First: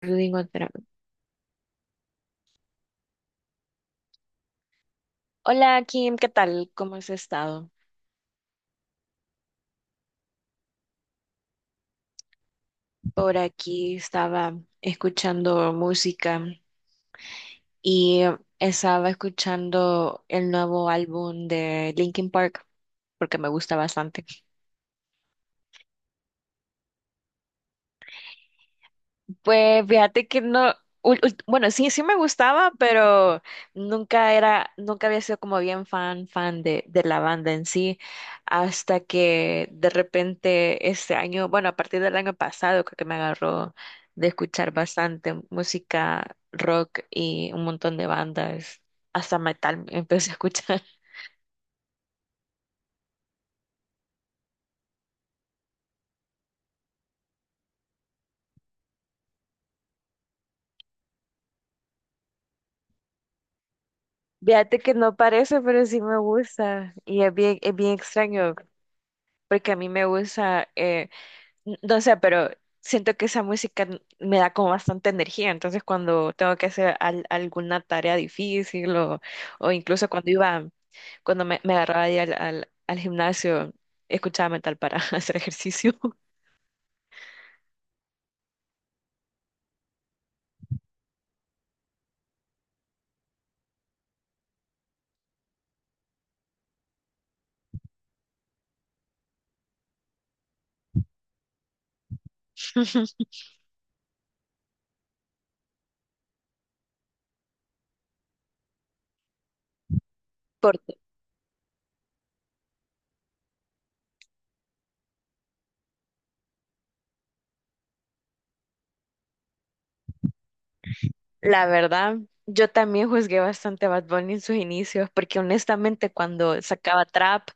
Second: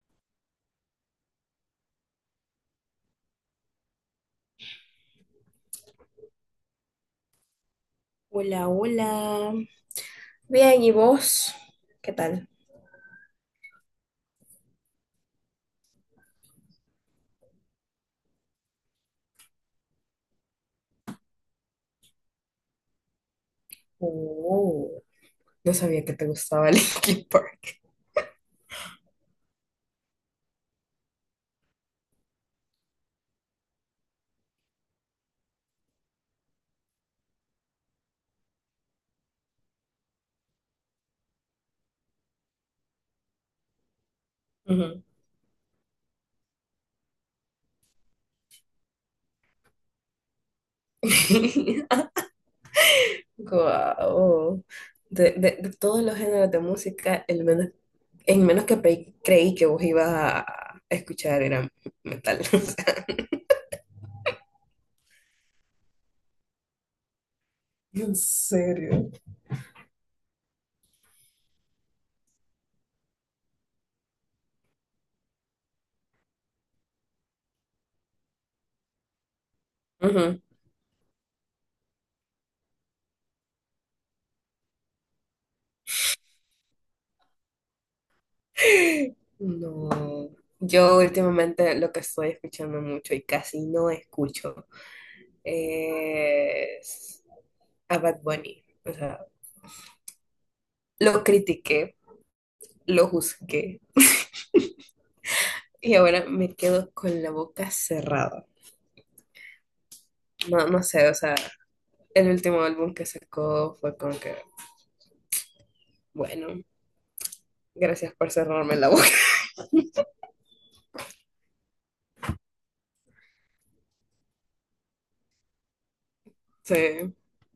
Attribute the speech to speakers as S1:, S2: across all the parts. S1: Rodrigo Andrade. Hola Kim, ¿qué tal? ¿Cómo has estado?
S2: Hola, hola. Bien, ¿y vos? ¿Qué tal?
S1: Por aquí estaba escuchando música y estaba escuchando el nuevo álbum de Linkin Park porque me gusta bastante.
S2: Oh, no sabía que te gustaba Linkin Park.
S1: Pues fíjate que no, bueno, sí, sí me gustaba, pero nunca había sido como bien fan, de la banda en sí, hasta que de repente este año, bueno, a partir del año pasado creo que me agarró de escuchar
S2: Ujú.
S1: bastante música rock y un montón de bandas, hasta metal empecé a escuchar.
S2: Guau. De todos los géneros de música, el menos en menos que creí que vos ibas a escuchar era metal. O sea,
S1: Fíjate que no parece, pero sí me gusta y es bien
S2: ¿en
S1: extraño,
S2: serio?
S1: porque a mí me gusta... no sé, pero siento que esa me da como bastante energía. Entonces, cuando tengo que hacer alguna tarea difícil o incluso cuando
S2: Ujú.
S1: iba, cuando me agarraba ahí al gimnasio, escuchaba metal para hacer ejercicio.
S2: No. Yo últimamente lo que estoy escuchando mucho y casi no escucho es a Bad Bunny. O sea, lo critiqué, lo juzgué y ahora me quedo con la boca cerrada. No, no
S1: Porque
S2: sé, o sea, el último álbum que sacó fue como que, bueno, gracias por cerrarme la boca.
S1: la verdad, yo también juzgué bastante a Bad Bunny en sus inicios, porque honestamente cuando sacaba
S2: Sí,
S1: trap,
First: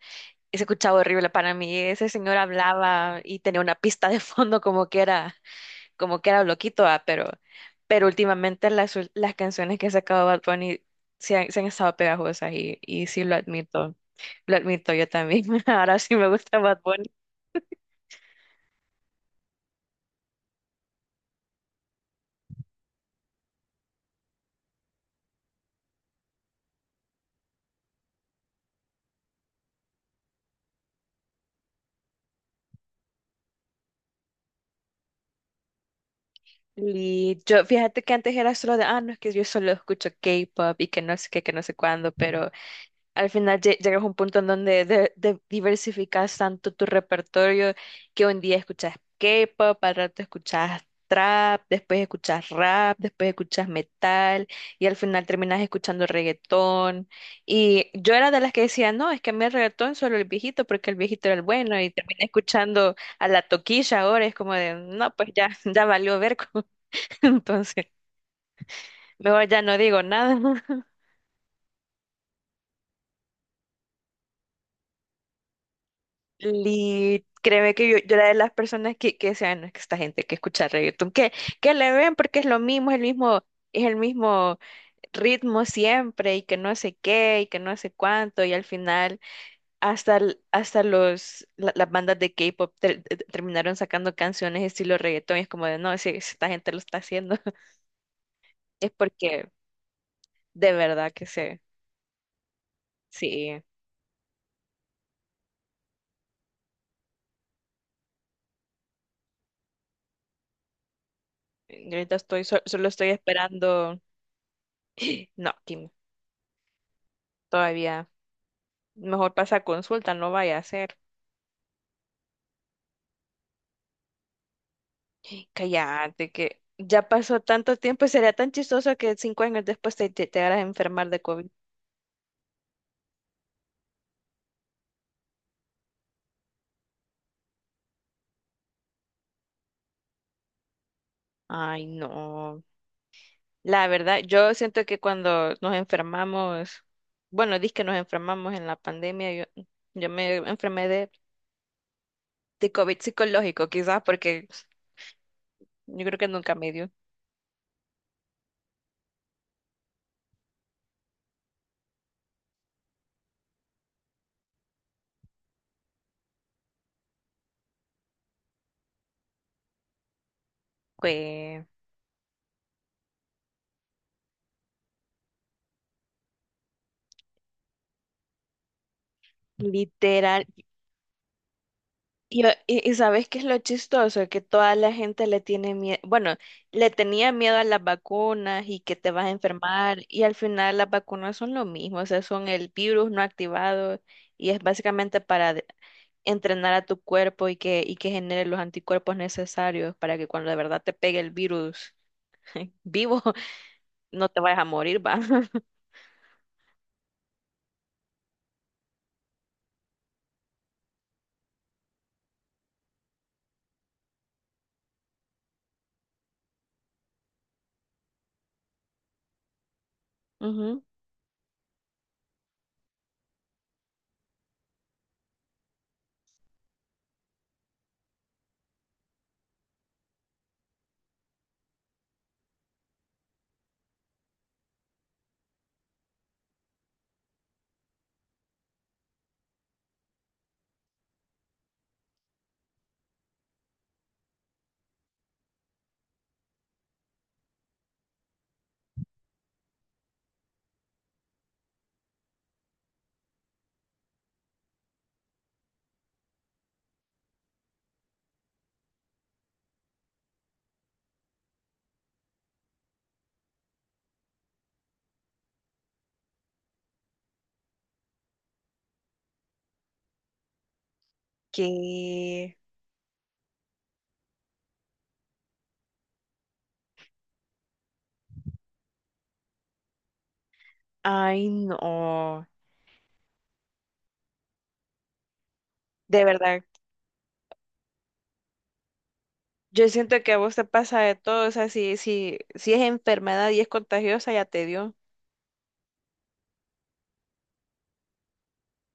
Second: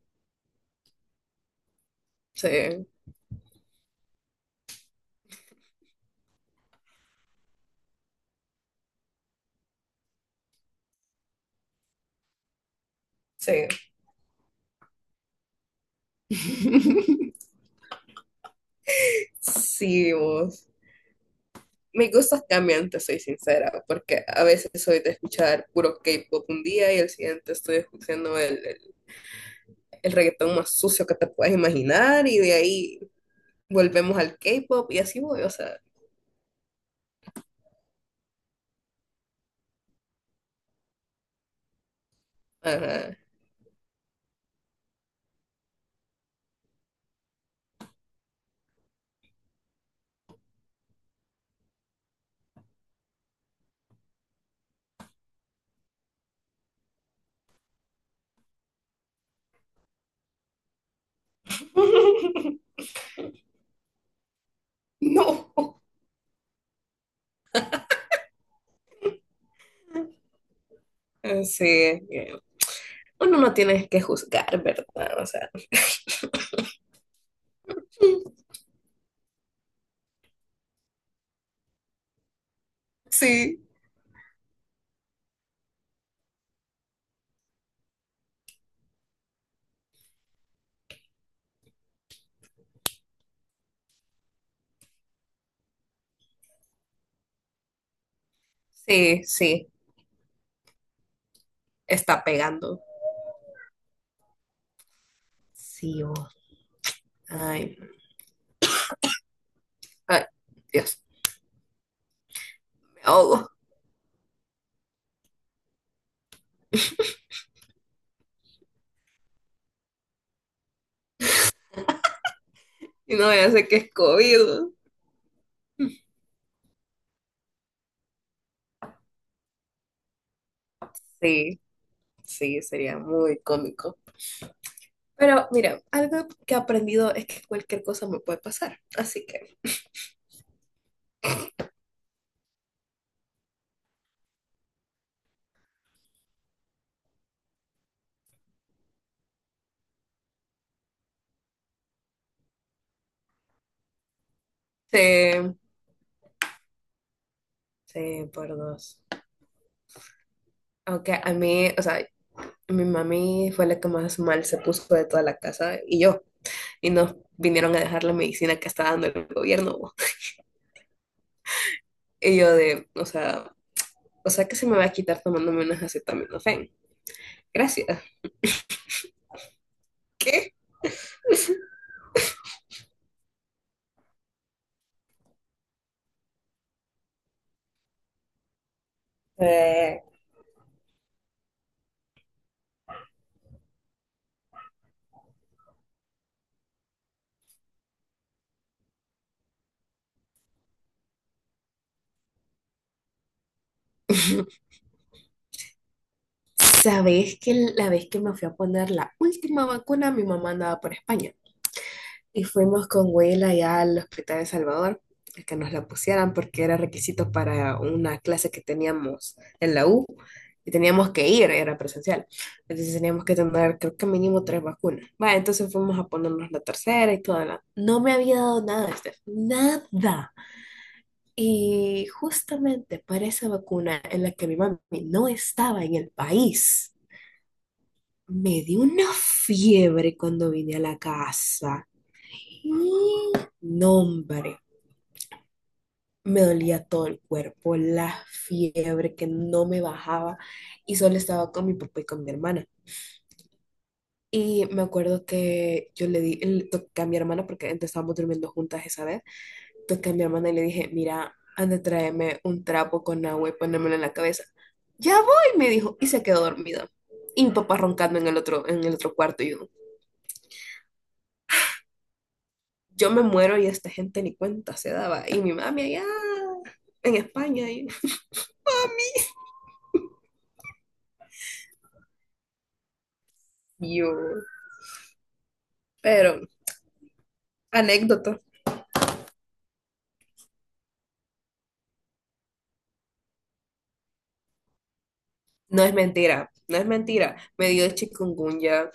S1: se escuchaba horrible para mí. Ese señor
S2: sí,
S1: hablaba y tenía una pista de fondo como que era. Como que era loquito, ah, pero últimamente las canciones que ha sacado Bad Bunny se han estado pegajosas y sí
S2: sí.
S1: lo admito yo también. Ahora sí me gusta Bad Bunny.
S2: Sí, vos. Mis gustos cambian, te soy sincera, porque a veces soy de escuchar puro K-pop un día y el siguiente estoy escuchando el reggaetón más sucio que te puedas imaginar y de ahí volvemos al K-pop y así voy, o sea,
S1: Y yo, fíjate que antes era solo de, ah, no, es que yo solo escucho K-pop y que no sé qué, que no sé cuándo, pero
S2: ajá.
S1: al final llegas a un punto en donde diversificas tanto tu repertorio que un día escuchas K-pop, al rato escuchas trap, después escuchas rap, después escuchas metal y al final terminas escuchando reggaetón. Y yo era de las que decía, no, es que a mí el reggaetón solo el viejito porque el viejito era el bueno y terminé escuchando a la toquilla ahora, es como de, no, pues ya,
S2: No.
S1: ya valió ver, entonces mejor ya no digo nada.
S2: Sí, es que uno no tiene que juzgar, ¿verdad? O sea,
S1: Y créeme que yo era de las personas que decían, no, es que esta gente que escucha reggaetón, que le ven porque es lo mismo,
S2: sí,
S1: es el mismo ritmo siempre, y que no sé qué, y que no sé cuánto, y al final hasta, hasta las bandas de K-pop terminaron sacando canciones estilo reggaetón, y es como de, no, si, si esta gente lo está haciendo, es
S2: sí,
S1: porque
S2: sí,
S1: de verdad que sé,
S2: está pegando.
S1: sí,
S2: Sí, vos. Ay, ay, Dios,
S1: y ahorita solo
S2: me
S1: estoy
S2: ahogo.
S1: esperando, no, Kim, todavía. Mejor pasa a consulta, no vaya a ser.
S2: Y no, ya sé que es COVID.
S1: Cállate, que ya pasó tanto tiempo y sería tan chistoso que cinco años después te hagas enfermar de COVID.
S2: Sí, sí, sería muy cómico. Pero mira, algo que he aprendido es que cualquier cosa me puede pasar. Así que,
S1: Ay, no. La verdad, yo siento que cuando nos enfermamos, bueno, dis que nos enfermamos en la pandemia, yo me enfermé de COVID psicológico, quizás porque
S2: sí,
S1: yo creo que nunca me dio.
S2: sí, por dos. Aunque a mí, o sea, mi mami fue la que más mal se puso de toda la casa y yo. Y nos vinieron a dejar la medicina que está dando el gobierno. Bo.
S1: Fue
S2: Y yo de, o sea que se me va a quitar tomándome unas acetaminofén. Gracias.
S1: literal.
S2: ¿Qué?
S1: Y, y ¿sabes qué es lo chistoso? Que toda la gente le tiene miedo, bueno, le tenía miedo a las vacunas y que te vas a enfermar
S2: Eh.
S1: y al final las vacunas son lo mismo, o sea, son el virus no activado y es básicamente para entrenar a tu cuerpo y y que genere los anticuerpos necesarios para que cuando de verdad te pegue el virus vivo no te vayas a morir, va.
S2: Sabes que la vez que me fui a poner la última vacuna, mi mamá andaba por España y fuimos con Huela ya al Hospital de Salvador a que nos la pusieran porque era requisito para una clase que teníamos en la U y
S1: Ujú.
S2: teníamos que ir, era presencial. Entonces teníamos que tener, creo que mínimo 3 vacunas. Va, entonces fuimos a ponernos la tercera y toda la... No me había dado nada, Steph, nada. Y justamente para esa vacuna en la que mi mami no estaba en el país. Me dio una fiebre cuando vine a la casa. Y no, hombre, me dolía todo el cuerpo, la fiebre que no me bajaba y solo estaba con mi papá y con mi hermana. Y me acuerdo que yo le di, le toqué a mi hermana, porque antes estábamos durmiendo juntas esa vez, toqué a mi hermana y le dije, mira, anda, tráeme un trapo con agua y ponérmelo en la cabeza. Ya voy, me dijo, y se quedó dormido. Y mi papá roncando en el otro cuarto y yo,
S1: Que,
S2: yo me muero y esta gente ni cuenta se daba. Y mi mami allá en España. Y
S1: ay, no,
S2: yo.
S1: de
S2: Pero,
S1: verdad.
S2: anécdota.
S1: Yo siento que a vos te pasa de todo, o sea, si es enfermedad y es contagiosa, ya te dio.
S2: No es mentira, no es mentira. Me dio chikungunya,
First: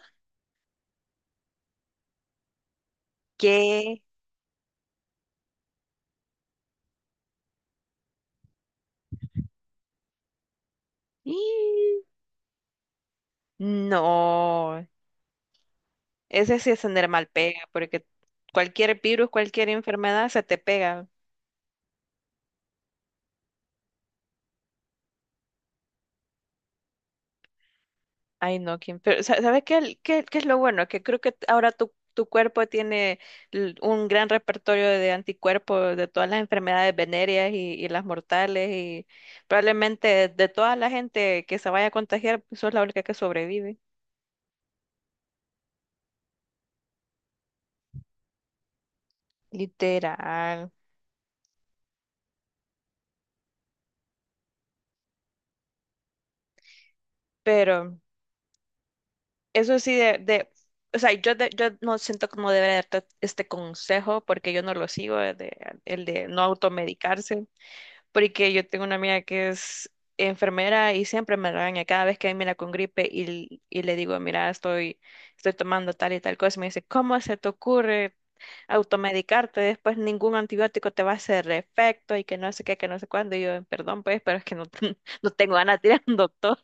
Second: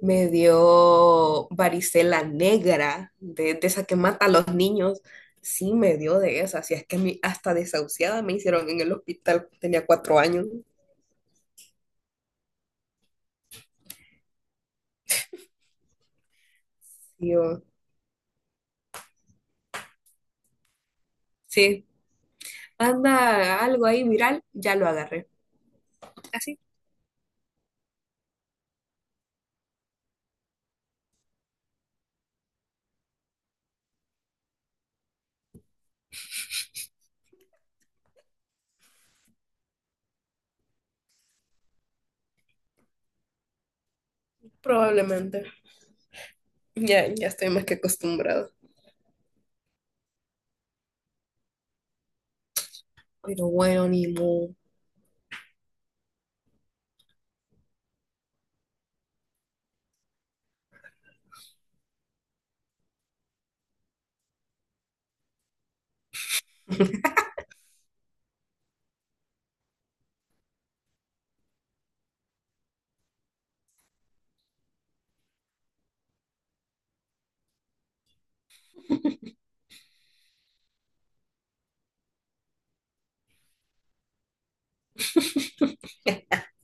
S2: me dio varicela negra, de esa que
S1: ¿Qué?
S2: mata a los niños. Sí, me dio de esa. Si es que a mí hasta desahuciada me hicieron en el hospital, tenía 4 años.
S1: ¡Ih! No, ese sí es tener mal
S2: Y
S1: pega,
S2: yo,
S1: porque cualquier virus, cualquier enfermedad se te pega.
S2: sí, anda algo ahí viral, ya lo agarré. Así,
S1: Ay, no, ¿quién? Pero, ¿sabes qué, qué es lo bueno? Que creo que ahora tu cuerpo tiene un gran repertorio de anticuerpos de todas las enfermedades venéreas y las mortales, y probablemente de toda la gente que se vaya a contagiar, sos la única que sobrevive.
S2: probablemente. Ya, ya estoy más que acostumbrado.
S1: Literal.
S2: Pero bueno, ni modo.
S1: Pero eso sí de o sea, yo, yo no siento como deber darte este consejo porque yo no lo sigo, el de no automedicarse, porque yo tengo una amiga que es enfermera y siempre me regaña cada vez que mira con gripe y le digo, mira, estoy, estoy tomando tal y tal cosa, y me dice, ¿cómo se te ocurre automedicarte? Después ningún antibiótico te va a hacer efecto y que no sé qué, que no sé cuándo. Y yo, perdón, pues, pero es que no, no tengo ganas de ir al doctor.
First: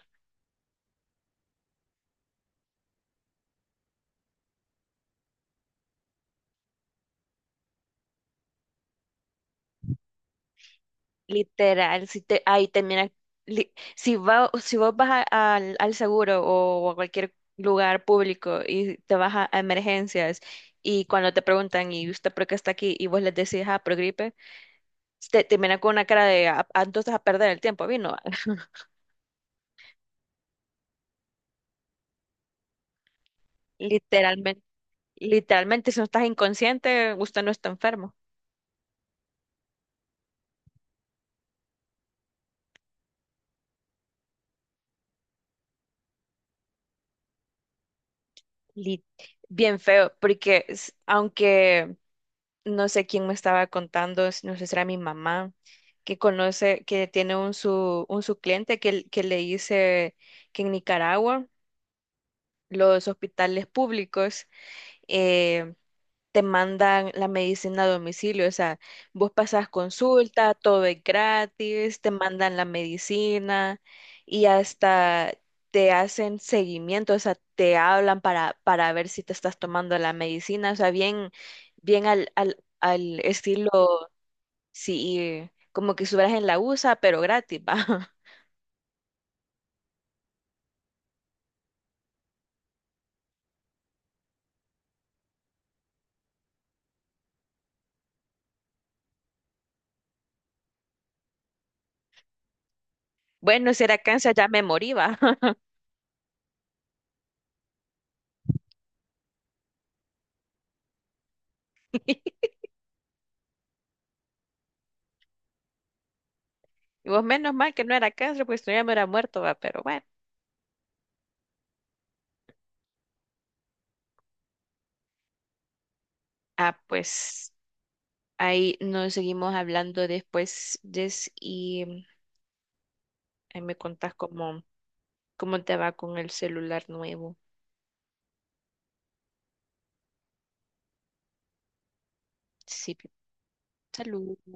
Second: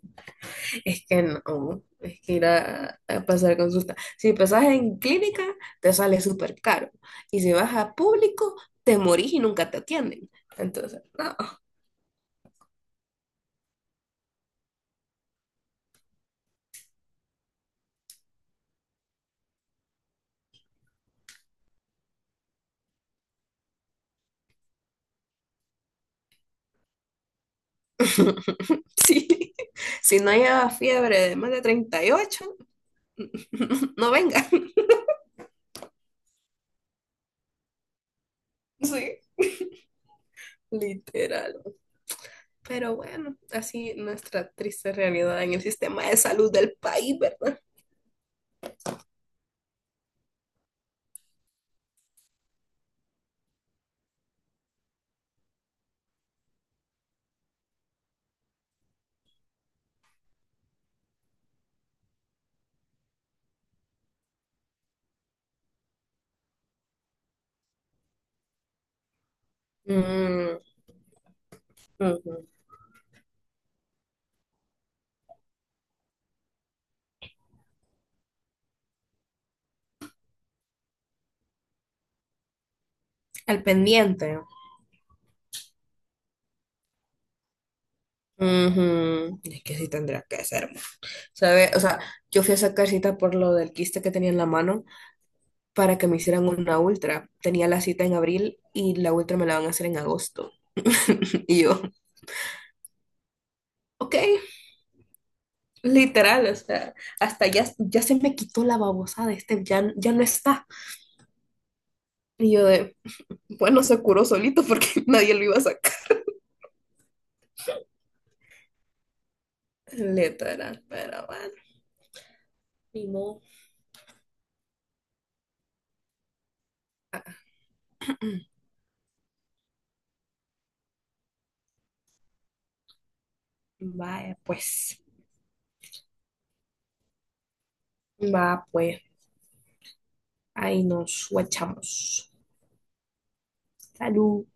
S2: Es que no, es que ir a pasar consulta. Si pasas en clínica, te sale súper caro. Y si vas a público, te morís y nunca te atienden. Entonces, no.
S1: Literal, si te, ahí te mira, si va, si vos vas al seguro o a cualquier lugar público y te vas a emergencias y cuando te preguntan y usted por qué está aquí y vos les decís, ah, por gripe, te miran con una cara de, "Ah, ah, entonces a perder el tiempo, vino."
S2: Sí. Si no lleva fiebre de más de 38, no venga.
S1: Literalmente, literalmente, si no estás inconsciente, usted no está enfermo.
S2: Sí, literal. Pero bueno, así nuestra triste realidad en el sistema de salud del país, ¿verdad?
S1: Li- Bien feo, porque aunque no sé quién me estaba contando, no sé si era mi mamá, que conoce, que tiene un su cliente que le dice que en Nicaragua los hospitales públicos eh, te mandan la medicina a domicilio, o sea, vos pasas consulta,
S2: Mm,
S1: todo es gratis, te
S2: ujú.
S1: mandan la medicina y hasta... te hacen seguimiento, o sea, te hablan para ver si te estás tomando la medicina, o sea, bien, bien al
S2: Al
S1: estilo.
S2: pendiente.
S1: Sí, como que estuvieras en la USA, pero gratis, va.
S2: Ujú, es que sí tendría que ser, ¿sabe? O sea, yo fui a sacar cita por lo del quiste que tenía en la mano para que me hicieran una ultra. Tenía la cita en abril y la ultra me la van a hacer en agosto. Y yo,
S1: Bueno, si era
S2: ok,
S1: cáncer ya me morí, va.
S2: literal, o sea, hasta ya, ya se me quitó la babosada, este ya, ya no está. Y yo de, bueno, se curó solito porque nadie lo iba a sacar.
S1: Y vos menos mal que no era cáncer, pues tú ya me hubiera muerto, va, pero bueno.
S2: Literal, pero bueno, ni modo.
S1: Ah, pues ahí nos seguimos hablando después, Jess, y ahí me contás
S2: Vaya,
S1: cómo,
S2: pues,
S1: cómo te va con el celular nuevo.
S2: va, pues, ahí nos guachamos.
S1: Sí, salud.
S2: Salud.